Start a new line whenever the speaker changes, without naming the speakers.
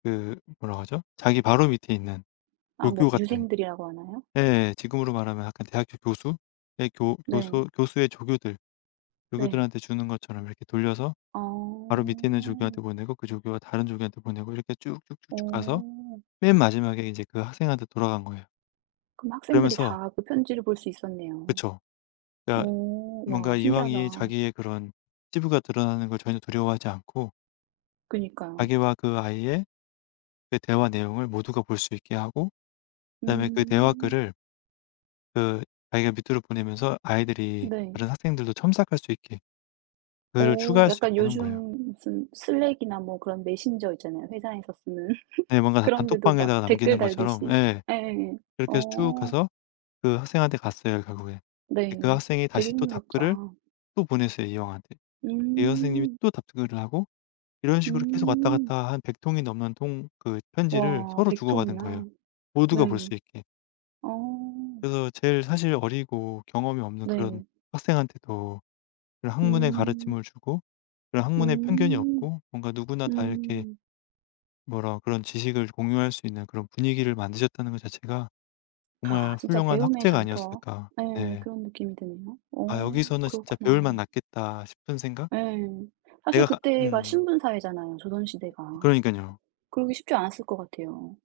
그 뭐라고 하죠? 자기 바로 밑에 있는
아
조교
뭐
같은
유생들이라고 하나요?
예예예. 지금으로 말하면 약간 대학교 교수? 예 교
네.
교수 교수의 조교들.
네.
조교들한테 주는 것처럼 이렇게 돌려서 바로 밑에 있는 조교한테
어.
보내고 그 조교가 다른 조교한테 보내고 이렇게 쭉쭉쭉쭉 가서
어.
맨 마지막에 인제 그 학생한테 돌아간 거예요.
그럼 학생들이
그러면서
다 그 편지를 볼 수 있었네요.
그쵸. 그니까
오. 와
뭔가
신기하다.
이황이 자기의 그런 치부가 드러나는 걸 전혀 두려워하지 않고
그니까요.
자기와 그 아이의 그 대화 내용을 모두가 볼 수 있게 하고 그다음에 그 대화
음.
글을 그 자기가 밑으로 보내면서 아이들이
네.
다른 학생들도 첨삭할 수 있게 그거를
어.
추가할 수 있게
약간
해 놓은 거예요.
요즘 무슨 슬랙이나 뭐 그런 메신저 있잖아요 회사에서 쓰는.
네. 뭔가 단
그런 데도 막
단톡방에다가
댓글
남기는 것처럼
달듯이.
예.
예예예.
그렇게 해서 쭉
어.
가서 그 학생한테 갔어요 결국에.
네.
그러니까 학생이
되게
다시 또
흥미롭다.
답글을 또 보냈어요 이황한테. 이어서 선생님이
음.
또 답글을 하고 이런 식으로 계속 왔다
음.
갔다 한 100 통이 넘는 통 그 편지를
와
서로
100
주고받은
통이나.
거예요.
네.
모두가 볼 수 있게.
어.
그래서 제일 사실 어리고 경험이 없는 그런
네.
학생한테도 그런 학문의
음.
가르침을 주고 그런 학문에 편견이
음.
없고 뭔가 누구나 다 이렇게
음.
뭐라 그런 지식을 공유할 수 있는 그런 분위기를 만드셨다는 것 자체가
아.
정말
진짜
훌륭한
배움의
학자가
장터.
아니었을까.
예.
네.
그런 느낌이 드네요.
'아
어.
여기서는 진짜 배울 맛
그렇구나.
났겠다.' 싶은 생각?
예. 사실
내가 가
그때가
음.
신분 사회잖아요 조선 시대가.
그러니깐요.
그러기 쉽지 않았을 것 같아요.